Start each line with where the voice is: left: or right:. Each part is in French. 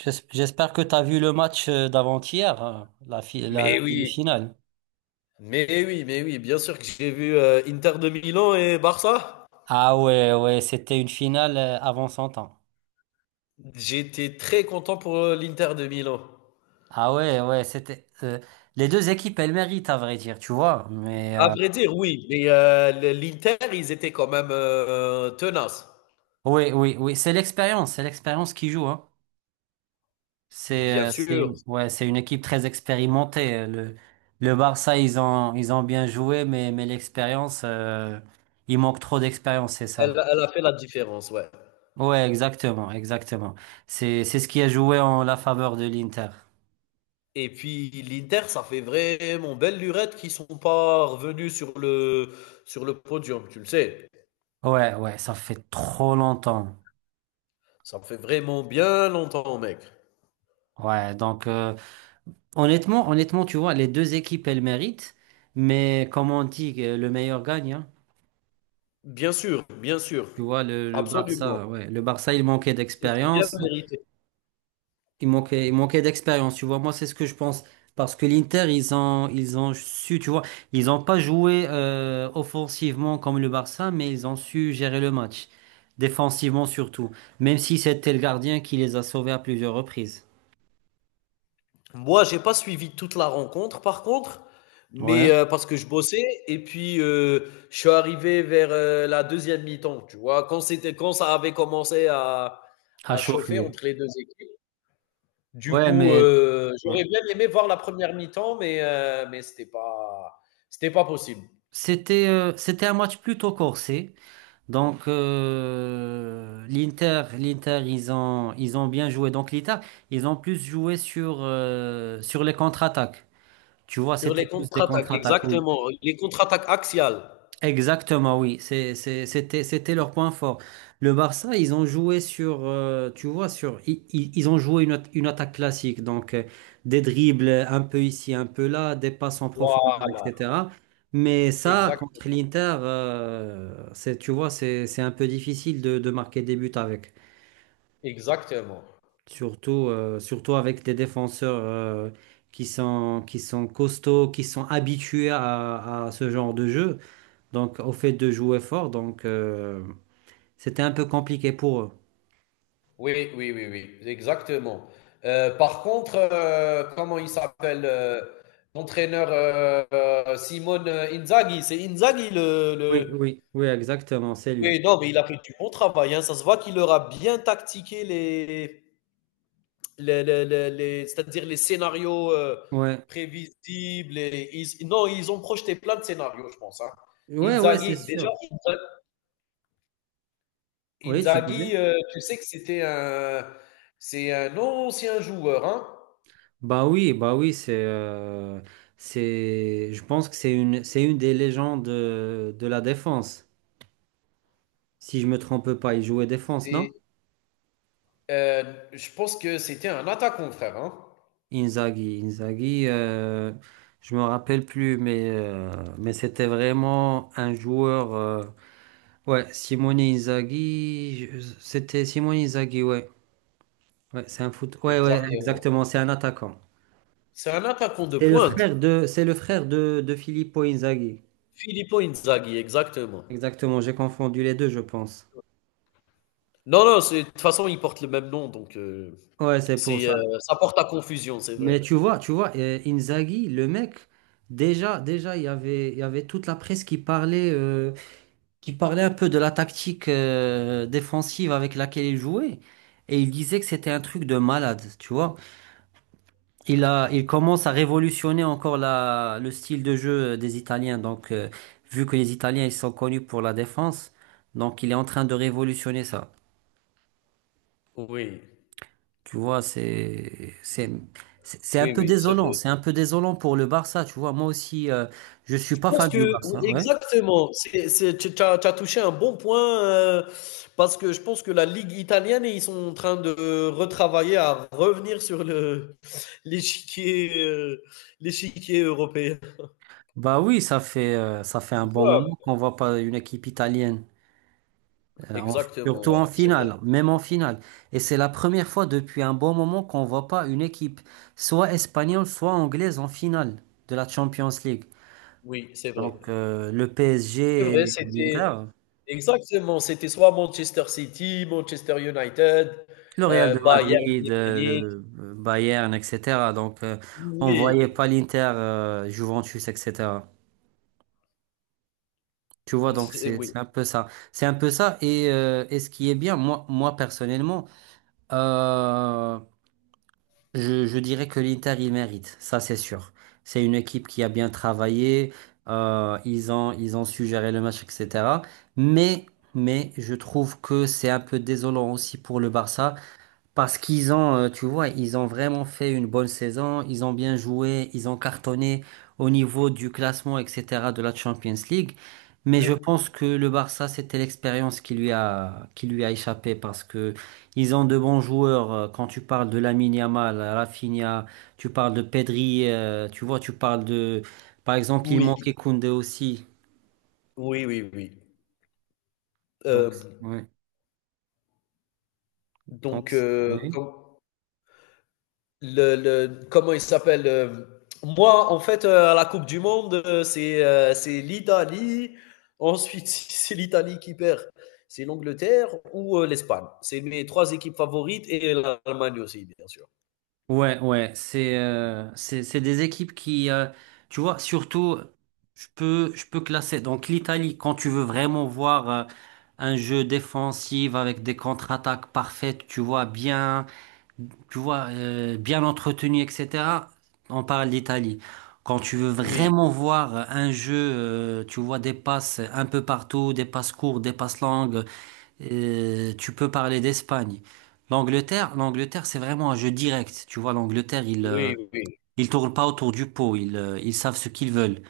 right: J'espère que tu as vu le match d'avant-hier, hein, la
left: Mais oui.
right: demi-finale.
left: Mais oui, mais oui, bien sûr que j'ai vu Inter de Milan et Barça.
right: Ah ouais, ouais, c'était une finale avant son temps.
left: J'étais très content pour l'Inter de Milan.
right: Ah ouais, ouais, les deux équipes, elles méritent, à vrai dire, tu vois. Mais
left: À vrai dire, oui, mais l'Inter, ils étaient quand même tenaces.
right: oui, oui, oui, c'est l'expérience qui joue, hein.
left: Bien sûr,
right: Ouais, c'est une équipe très expérimentée. Le Barça, ils ont bien joué, mais l'expérience, il manque trop d'expérience, c'est ça.
left: elle a fait la différence, ouais.
right: Ouais, exactement, exactement. C'est ce qui a joué en la faveur de l'Inter.
left: Et puis l'Inter, ça fait vraiment belle lurette qu'ils sont pas revenus sur sur le podium, tu le sais.
right: Ouais, ouais, ça fait trop longtemps.
left: Ça fait vraiment bien longtemps, mec.
right: Ouais, donc honnêtement, tu vois, les deux équipes, elles méritent, mais comme on dit, le meilleur gagne, hein.
left: Bien sûr,
right: Tu vois, le
left: absolument.
right: Barça, ouais, le Barça, il manquait
left: C'était bien
right: d'expérience.
left: mérité.
right: Il manquait d'expérience, tu vois. Moi, c'est ce que je pense. Parce que l'Inter, ils ont su, tu vois, ils n'ont pas joué offensivement comme le Barça, mais ils ont su gérer le match. Défensivement surtout. Même si c'était le gardien qui les a sauvés à plusieurs reprises.
left: Moi, j'ai pas suivi toute la rencontre par contre, mais
right: Ouais,
left: parce que je bossais et puis, je suis arrivé vers, la deuxième mi-temps, tu vois? Quand c'était quand ça avait commencé
right: à
left: à chauffer
right: chauffer.
left: entre les 2 équipes. Du
right: Ouais,
left: coup,
right: mais
left: j'aurais
right: ouais.
left: bien aimé voir la première mi-temps, mais mais c'était pas possible.
right: C'était un match plutôt corsé. Donc, l'Inter, ils ont bien joué. Donc, l'Inter, ils ont plus joué sur les contre-attaques. Tu vois,
left: Sur
right: c'était
left: les
right: plus des
left: contre-attaques,
right: contre-attaques, oui.
left: exactement, les contre-attaques axiales.
right: Exactement, oui. C'était leur point fort. Le Barça, ils ont joué sur, tu vois, sur, ont joué une attaque classique. Donc, des dribbles un peu ici, un peu là, des passes en profondeur,
left: Voilà,
right: etc. Mais ça, contre
left: exactement,
right: l'Inter, tu vois, c'est un peu difficile de marquer des buts avec.
left: exactement.
right: Surtout avec des défenseurs, qui sont costauds, qui sont habitués à ce genre de jeu. Donc au fait de jouer fort, donc c'était un peu compliqué pour eux.
left: Oui, oui, oui, oui, exactement. Par contre, comment il s'appelle l'entraîneur Simone Inzaghi? C'est Inzaghi
right: Oui, oui, oui, exactement, c'est lui.
left: Oui, non, mais il a fait du bon travail, hein. Ça se voit qu'il leur a bien tactiqué c'est-à-dire les scénarios
right: Ouais,
left: prévisibles. Et non, ils ont projeté plein de scénarios, je pense, hein.
right: ouais, ouais, c'est
left: Inzaghi, déjà,
right: sûr.
left: Inza-
right: Oui, tu
left: Inzaghi,
right: disais?
left: tu sais que c'est un ancien joueur, hein.
right: Bah oui, c'est, je pense que c'est une des légendes de la défense. Si je me trompe pas, il jouait défense, non?
left: C'est Heu, je pense que c'était un attaquant, frère, hein?
right: Inzaghi, je me rappelle plus, mais c'était vraiment un joueur. Ouais, Simone Inzaghi, c'était Simone Inzaghi, ouais. Ouais, c'est un foot. Ouais, ouais,
left: Exactement.
right: exactement. C'est un attaquant.
left: C'est un attaquant de
right: C'est le
left: pointe.
right: frère de, c'est le frère de Filippo Inzaghi.
left: Filippo Inzaghi, exactement.
right: Exactement. J'ai confondu les deux, je pense.
left: Non, non, c'est de toute façon, ils portent le même nom, donc
right: Ouais, c'est pour
left: c'est, heu,
right: ça.
left: ça porte à confusion, c'est vrai.
right: Mais tu vois, Inzaghi, le mec, déjà, il y avait toute la presse qui parlait un peu de la tactique, défensive avec laquelle il jouait. Et il disait que c'était un truc de malade, tu vois. Il commence à révolutionner encore le style de jeu des Italiens. Donc, vu que les Italiens, ils sont connus pour la défense, donc il est en train de révolutionner ça.
left: Oui.
right: Tu vois, c'est un
left: Oui,
right: peu
left: oui, c'est
right: désolant.
left: vrai.
right: C'est un peu désolant pour le Barça. Tu vois, moi aussi, je
left: Je
right: suis pas
left: pense
right: fan du
left: que oui,
right: Barça. Ouais.
left: exactement, tu tu as touché un bon point parce que je pense que la Ligue italienne, ils sont en train de retravailler à revenir sur l'échiquier, euh, l'échiquier européen.
right: Bah oui, ça fait un bon
left: Ouais,
right: moment qu'on voit pas une équipe italienne. Euh, en-
left: exactement,
right: surtout
left: ouais,
right: en
left: c'est vrai.
right: finale, même en finale. Et c'est la première fois depuis un bon moment qu'on voit pas une équipe, soit espagnole, soit anglaise, en finale de la Champions League.
left: Oui, c'est vrai.
right: Donc le
left: C'est
right: PSG
left: vrai,
right: et
left: c'était
right: l'Inter,
left: exactement, c'était soit Manchester City, Manchester United,
right: le Real de
left: Bayern de
right: Madrid, le
left: Munich.
right: Bayern, etc. Donc on voyait
left: Oui,
right: pas l'Inter, Juventus, etc. Tu vois, donc c'est
left: oui,
right: c'est un peu ça. C'est un peu ça. Et ce qui est bien, moi personnellement, euh, je dirais que l'Inter, il mérite, ça c'est sûr. C'est une équipe qui a bien travaillé, ils ont su gérer le match, etc. Mais, mais je trouve que c'est un peu désolant aussi pour le Barça. Parce qu'ils ont, tu vois, ils ont vraiment fait une bonne saison, ils ont bien joué, ils ont cartonné au niveau du classement, etc., de la Champions League. Mais je
left: Le-
right: pense que le Barça, c'était l'expérience qui lui a échappé parce que ils ont de bons joueurs. Quand tu parles de Lamine Yamal, Rafinha, tu parles de Pedri, tu vois, tu parles de, par exemple, il
left: oui,
right: manquait Koundé aussi.
left: oui, oui, oui.
right: Donc,
left: Euh,
right: ouais. Donc,
left: Donc,
right: ouais.
left: com le comment il s'appelle? Moi, en fait, à la coupe du monde, c'est l'Italie, ensuite, c'est l'Italie qui perd, c'est l'Angleterre ou, l'Espagne. C'est mes 3 équipes favorites et l'Allemagne aussi, bien sûr.
right: Ouais, ouais, c'est des équipes qui, tu vois, surtout, je peux classer donc l'Italie quand tu veux vraiment voir un jeu défensif avec des contre-attaques parfaites, tu vois bien entretenu, etc. On parle d'Italie. Quand tu veux
left: Oui,
right: vraiment voir un jeu, tu vois des passes un peu partout, des passes courtes, des passes longues, tu peux parler d'Espagne. L'Angleterre, c'est vraiment un jeu direct. Tu vois, l'Angleterre, ils euh,
left: oui, oui.
right: ils tournent pas autour du pot. Ils savent ce qu'ils veulent.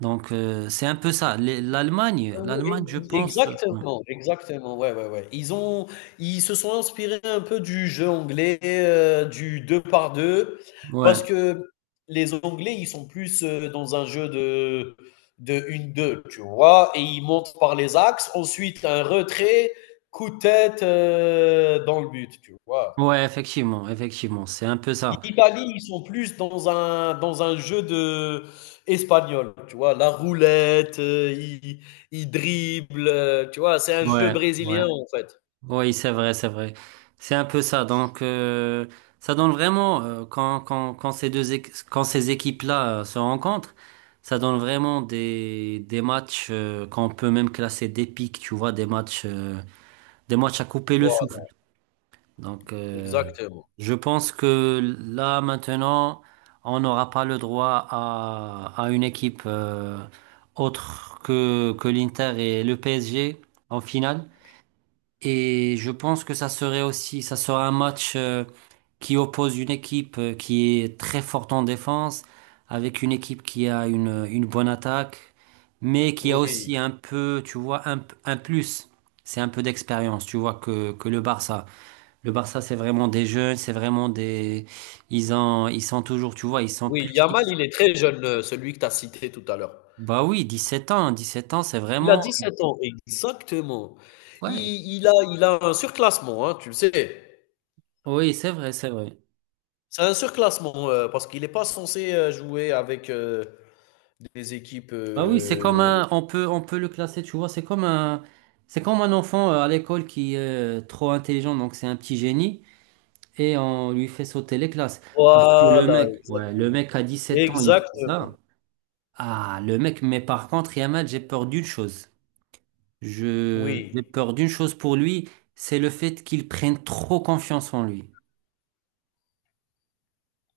right: Donc c'est un peu ça. L'Allemagne,
left: Oui,
right: je pense. Ouais,
left: exactement, exactement, ouais, ouais, ouais. Ils se sont inspirés un peu du jeu anglais, du 2 par 2,
right: ouais,
left: parce que les Anglais, ils sont plus, dans un jeu de une deux, tu vois? Et ils montent par les axes, ensuite un retrait, coup de tête, dans le but, tu vois?
right: ouais, effectivement, effectivement, c'est un peu ça.
left: L'Italie, ils sont plus dans dans un jeu de espagnol, tu vois, la roulette, ils dribblent, tu vois, c'est un jeu
right: Ouais, ouais.
left: brésilien en fait.
right: Oui, c'est vrai, c'est vrai. C'est un peu ça. Donc, ça donne vraiment, quand ces équipes-là, se rencontrent, ça donne vraiment des matchs, qu'on peut même classer d'épiques, tu vois, des matchs à couper le souffle.
left: Voilà,
right: Donc,
left: exactement.
right: je pense que là, maintenant, on n'aura pas le droit à une équipe, autre que l'Inter et le PSG en finale. Et je pense que ça serait aussi, ça sera un match qui oppose une équipe qui est très forte en défense avec une équipe qui a une bonne attaque, mais qui a
left: Oui,
right: aussi un peu, tu vois, un plus. C'est un peu d'expérience, tu vois, que le Barça. Le Barça, c'est vraiment des jeunes, c'est vraiment des. Ils sont toujours, tu vois, ils sont
left: oui,
right: plus.
left: Yamal, il est très jeune, celui que tu as cité tout à l'heure.
right: Bah oui, 17 ans, 17 ans, c'est
left: Il a
right: vraiment.
left: 17 ans, exactement. Il,
right: Ouais,
left: il a un surclassement, hein, tu le sais.
right: oui, c'est vrai, c'est vrai.
left: C'est un surclassement parce qu'il n'est pas censé jouer avec des équipes.
right: Bah oui, on peut le classer, tu vois, c'est comme un enfant à l'école qui est trop intelligent, donc c'est un petit génie, et on lui fait sauter les classes. Parce que le
left: Voilà,
right: mec, ouais, le
left: exactement.
right: mec à 7 ans, il fait
left: Exactement.
right: ça. Ah, le mec, mais par contre, Yamal, j'ai peur d'une chose. J'ai
left: Oui,
right: peur d'une chose pour lui, c'est le fait qu'il prenne trop confiance en lui.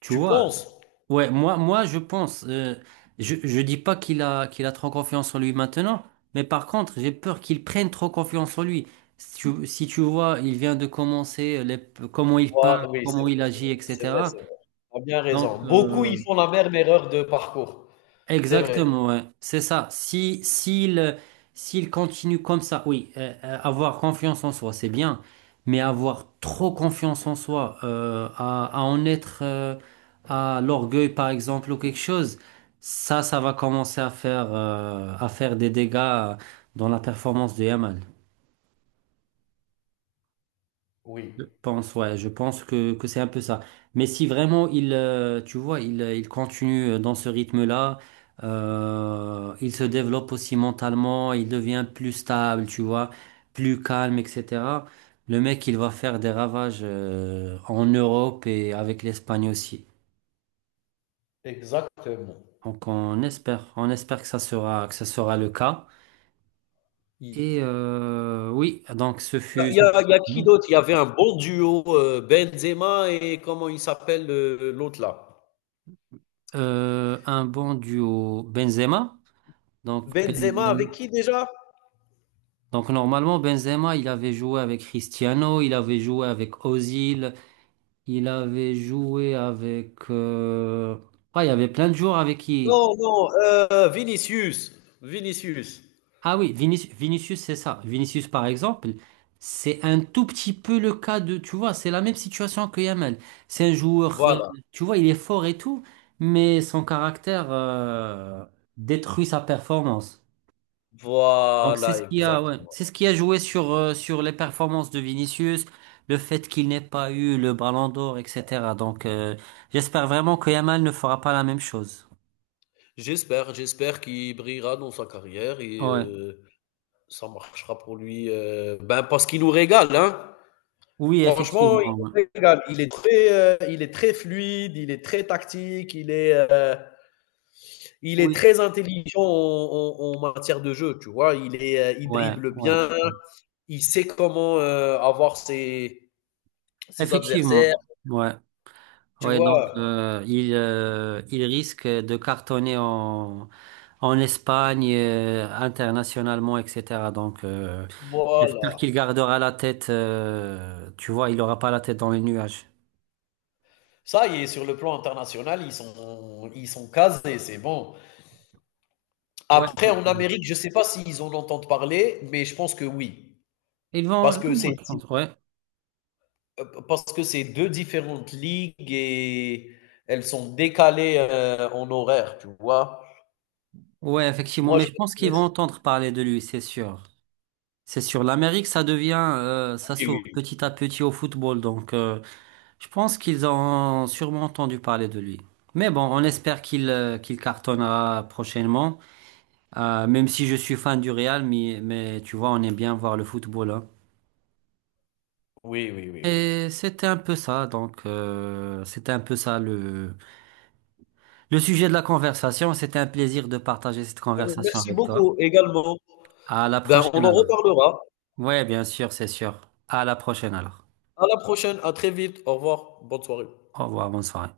right: Tu
left: tu
right: vois,
left: penses?
right: ouais, moi, je pense, je dis pas qu'il a trop confiance en lui maintenant, mais par contre, j'ai peur qu'il prenne trop confiance en lui. Si tu vois, il vient de commencer, comment il parle,
left: Voi oui, c'est
right: comment il
left: vrai,
right: agit,
left: c'est vrai. C'est
right: etc.
left: vrai, tu as bien raison.
right: Donc,
left: Beaucoup, ils font la même erreur de parcours. C'est
right: exactement,
left: vrai.
right: ouais. C'est ça. Si, s'il, s'il continue comme ça, oui, avoir confiance en soi, c'est bien, mais avoir trop confiance en soi, à en être, à l'orgueil, par exemple, ou quelque chose, ça va commencer à faire des dégâts dans la performance de Yamal.
left: Oui,
right: Ouais, je pense que c'est un peu ça. Mais si vraiment il, tu vois, il continue dans ce rythme-là, il se développe aussi mentalement, il devient plus stable, tu vois, plus calme, etc. Le mec, il va faire des ravages, en Europe et avec l'Espagne aussi.
left: exactement.
right: Donc on espère que ça sera le cas. Et
left: Il
right: oui, donc ce
left: il y a
right: fut ce fut,
left: il y a qui d'autre? Il y avait un bon duo, Benzema et comment il s'appelle le l'autre là?
right: euh, un bon duo Benzema. Donc
left: Benzema
right: Benzema.
left: avec qui déjà?
right: Donc normalement, Benzema, il avait joué avec Cristiano, il avait joué avec Ozil, il avait joué avec. Ah, il y avait plein de joueurs avec qui.
left: Non, non, Vinicius. Vinicius.
right: Ah oui, Vinicius, c'est ça. Vinicius, par exemple, c'est un tout petit peu le cas de. Tu vois, c'est la même situation que Yamal. C'est un joueur,
left: Voilà,
right: tu vois, il est fort et tout, mais son caractère, détruit sa performance. Donc c'est
left: voilà,
right: ce qui a, ouais,
left: exactement.
right: c'est ce qui a joué sur les performances de Vinicius, le fait qu'il n'ait pas eu le Ballon d'Or, etc. Donc j'espère vraiment que Yamal ne fera pas la même chose.
left: J'espère, j'espère qu'il brillera dans sa carrière et
right: Ouais.
left: ça marchera pour lui. Ben parce qu'il nous régale, hein.
right: Oui, effectivement.
left: Franchement, il
right: Ouais.
left: nous régale. Il est très fluide, il est très tactique, il est
right: Oui,
left: très intelligent en, en matière de jeu. Tu vois, il est, il
right: ouais,
left: dribble
right: ouais.
left: bien, il sait comment avoir ses adversaires.
right: Effectivement. Ouais.
left: Tu
right: Ouais, donc
left: vois,
right: il risque de cartonner en Espagne, internationalement, etc. Donc
left: voilà.
right: j'espère qu'il gardera la tête, tu vois, il n'aura pas la tête dans les nuages.
left: Ça, il est sur le plan international, ils sont casés, c'est bon.
right: Ouais,
left: Après, en
right: effectivement.
left: Amérique, je ne sais pas s'ils en entendent parler, mais je pense que oui.
right: Ils vont.
left: Parce
right: Non,
left: que
right: non,
left: c'est
right: je pense, ouais.
left: parce que c'est deux différentes ligues et elles sont décalées en horaire, tu vois.
right: Ouais, effectivement.
left: Moi,
right: Mais
left: je
right: je pense qu'ils vont
left: m'intéresse-
right: entendre parler de lui, c'est sûr. C'est sûr. L'Amérique, ça devient, ça
left: Oui,
right: s'ouvre
left: oui,
right: petit à petit au football. Donc, je pense qu'ils ont sûrement entendu parler de lui. Mais bon, on espère qu'il cartonnera prochainement. Même si je suis fan du Real, mais tu vois, on aime bien voir le football, hein.
left: oui, oui, oui, oui.
right: Et c'était un peu ça, donc c'était un peu ça le sujet de la conversation. C'était un plaisir de partager cette
left: Donc,
right: conversation
left: merci
right: avec
left: beaucoup
right: toi.
left: également.
right: À la
left: Ben, on
right: prochaine
left: en
right: alors.
left: reparlera.
right: Ouais, bien sûr, c'est sûr. À la prochaine alors.
left: À la prochaine, à très vite. Au revoir. Bonne soirée.
right: Au revoir, bonne soirée.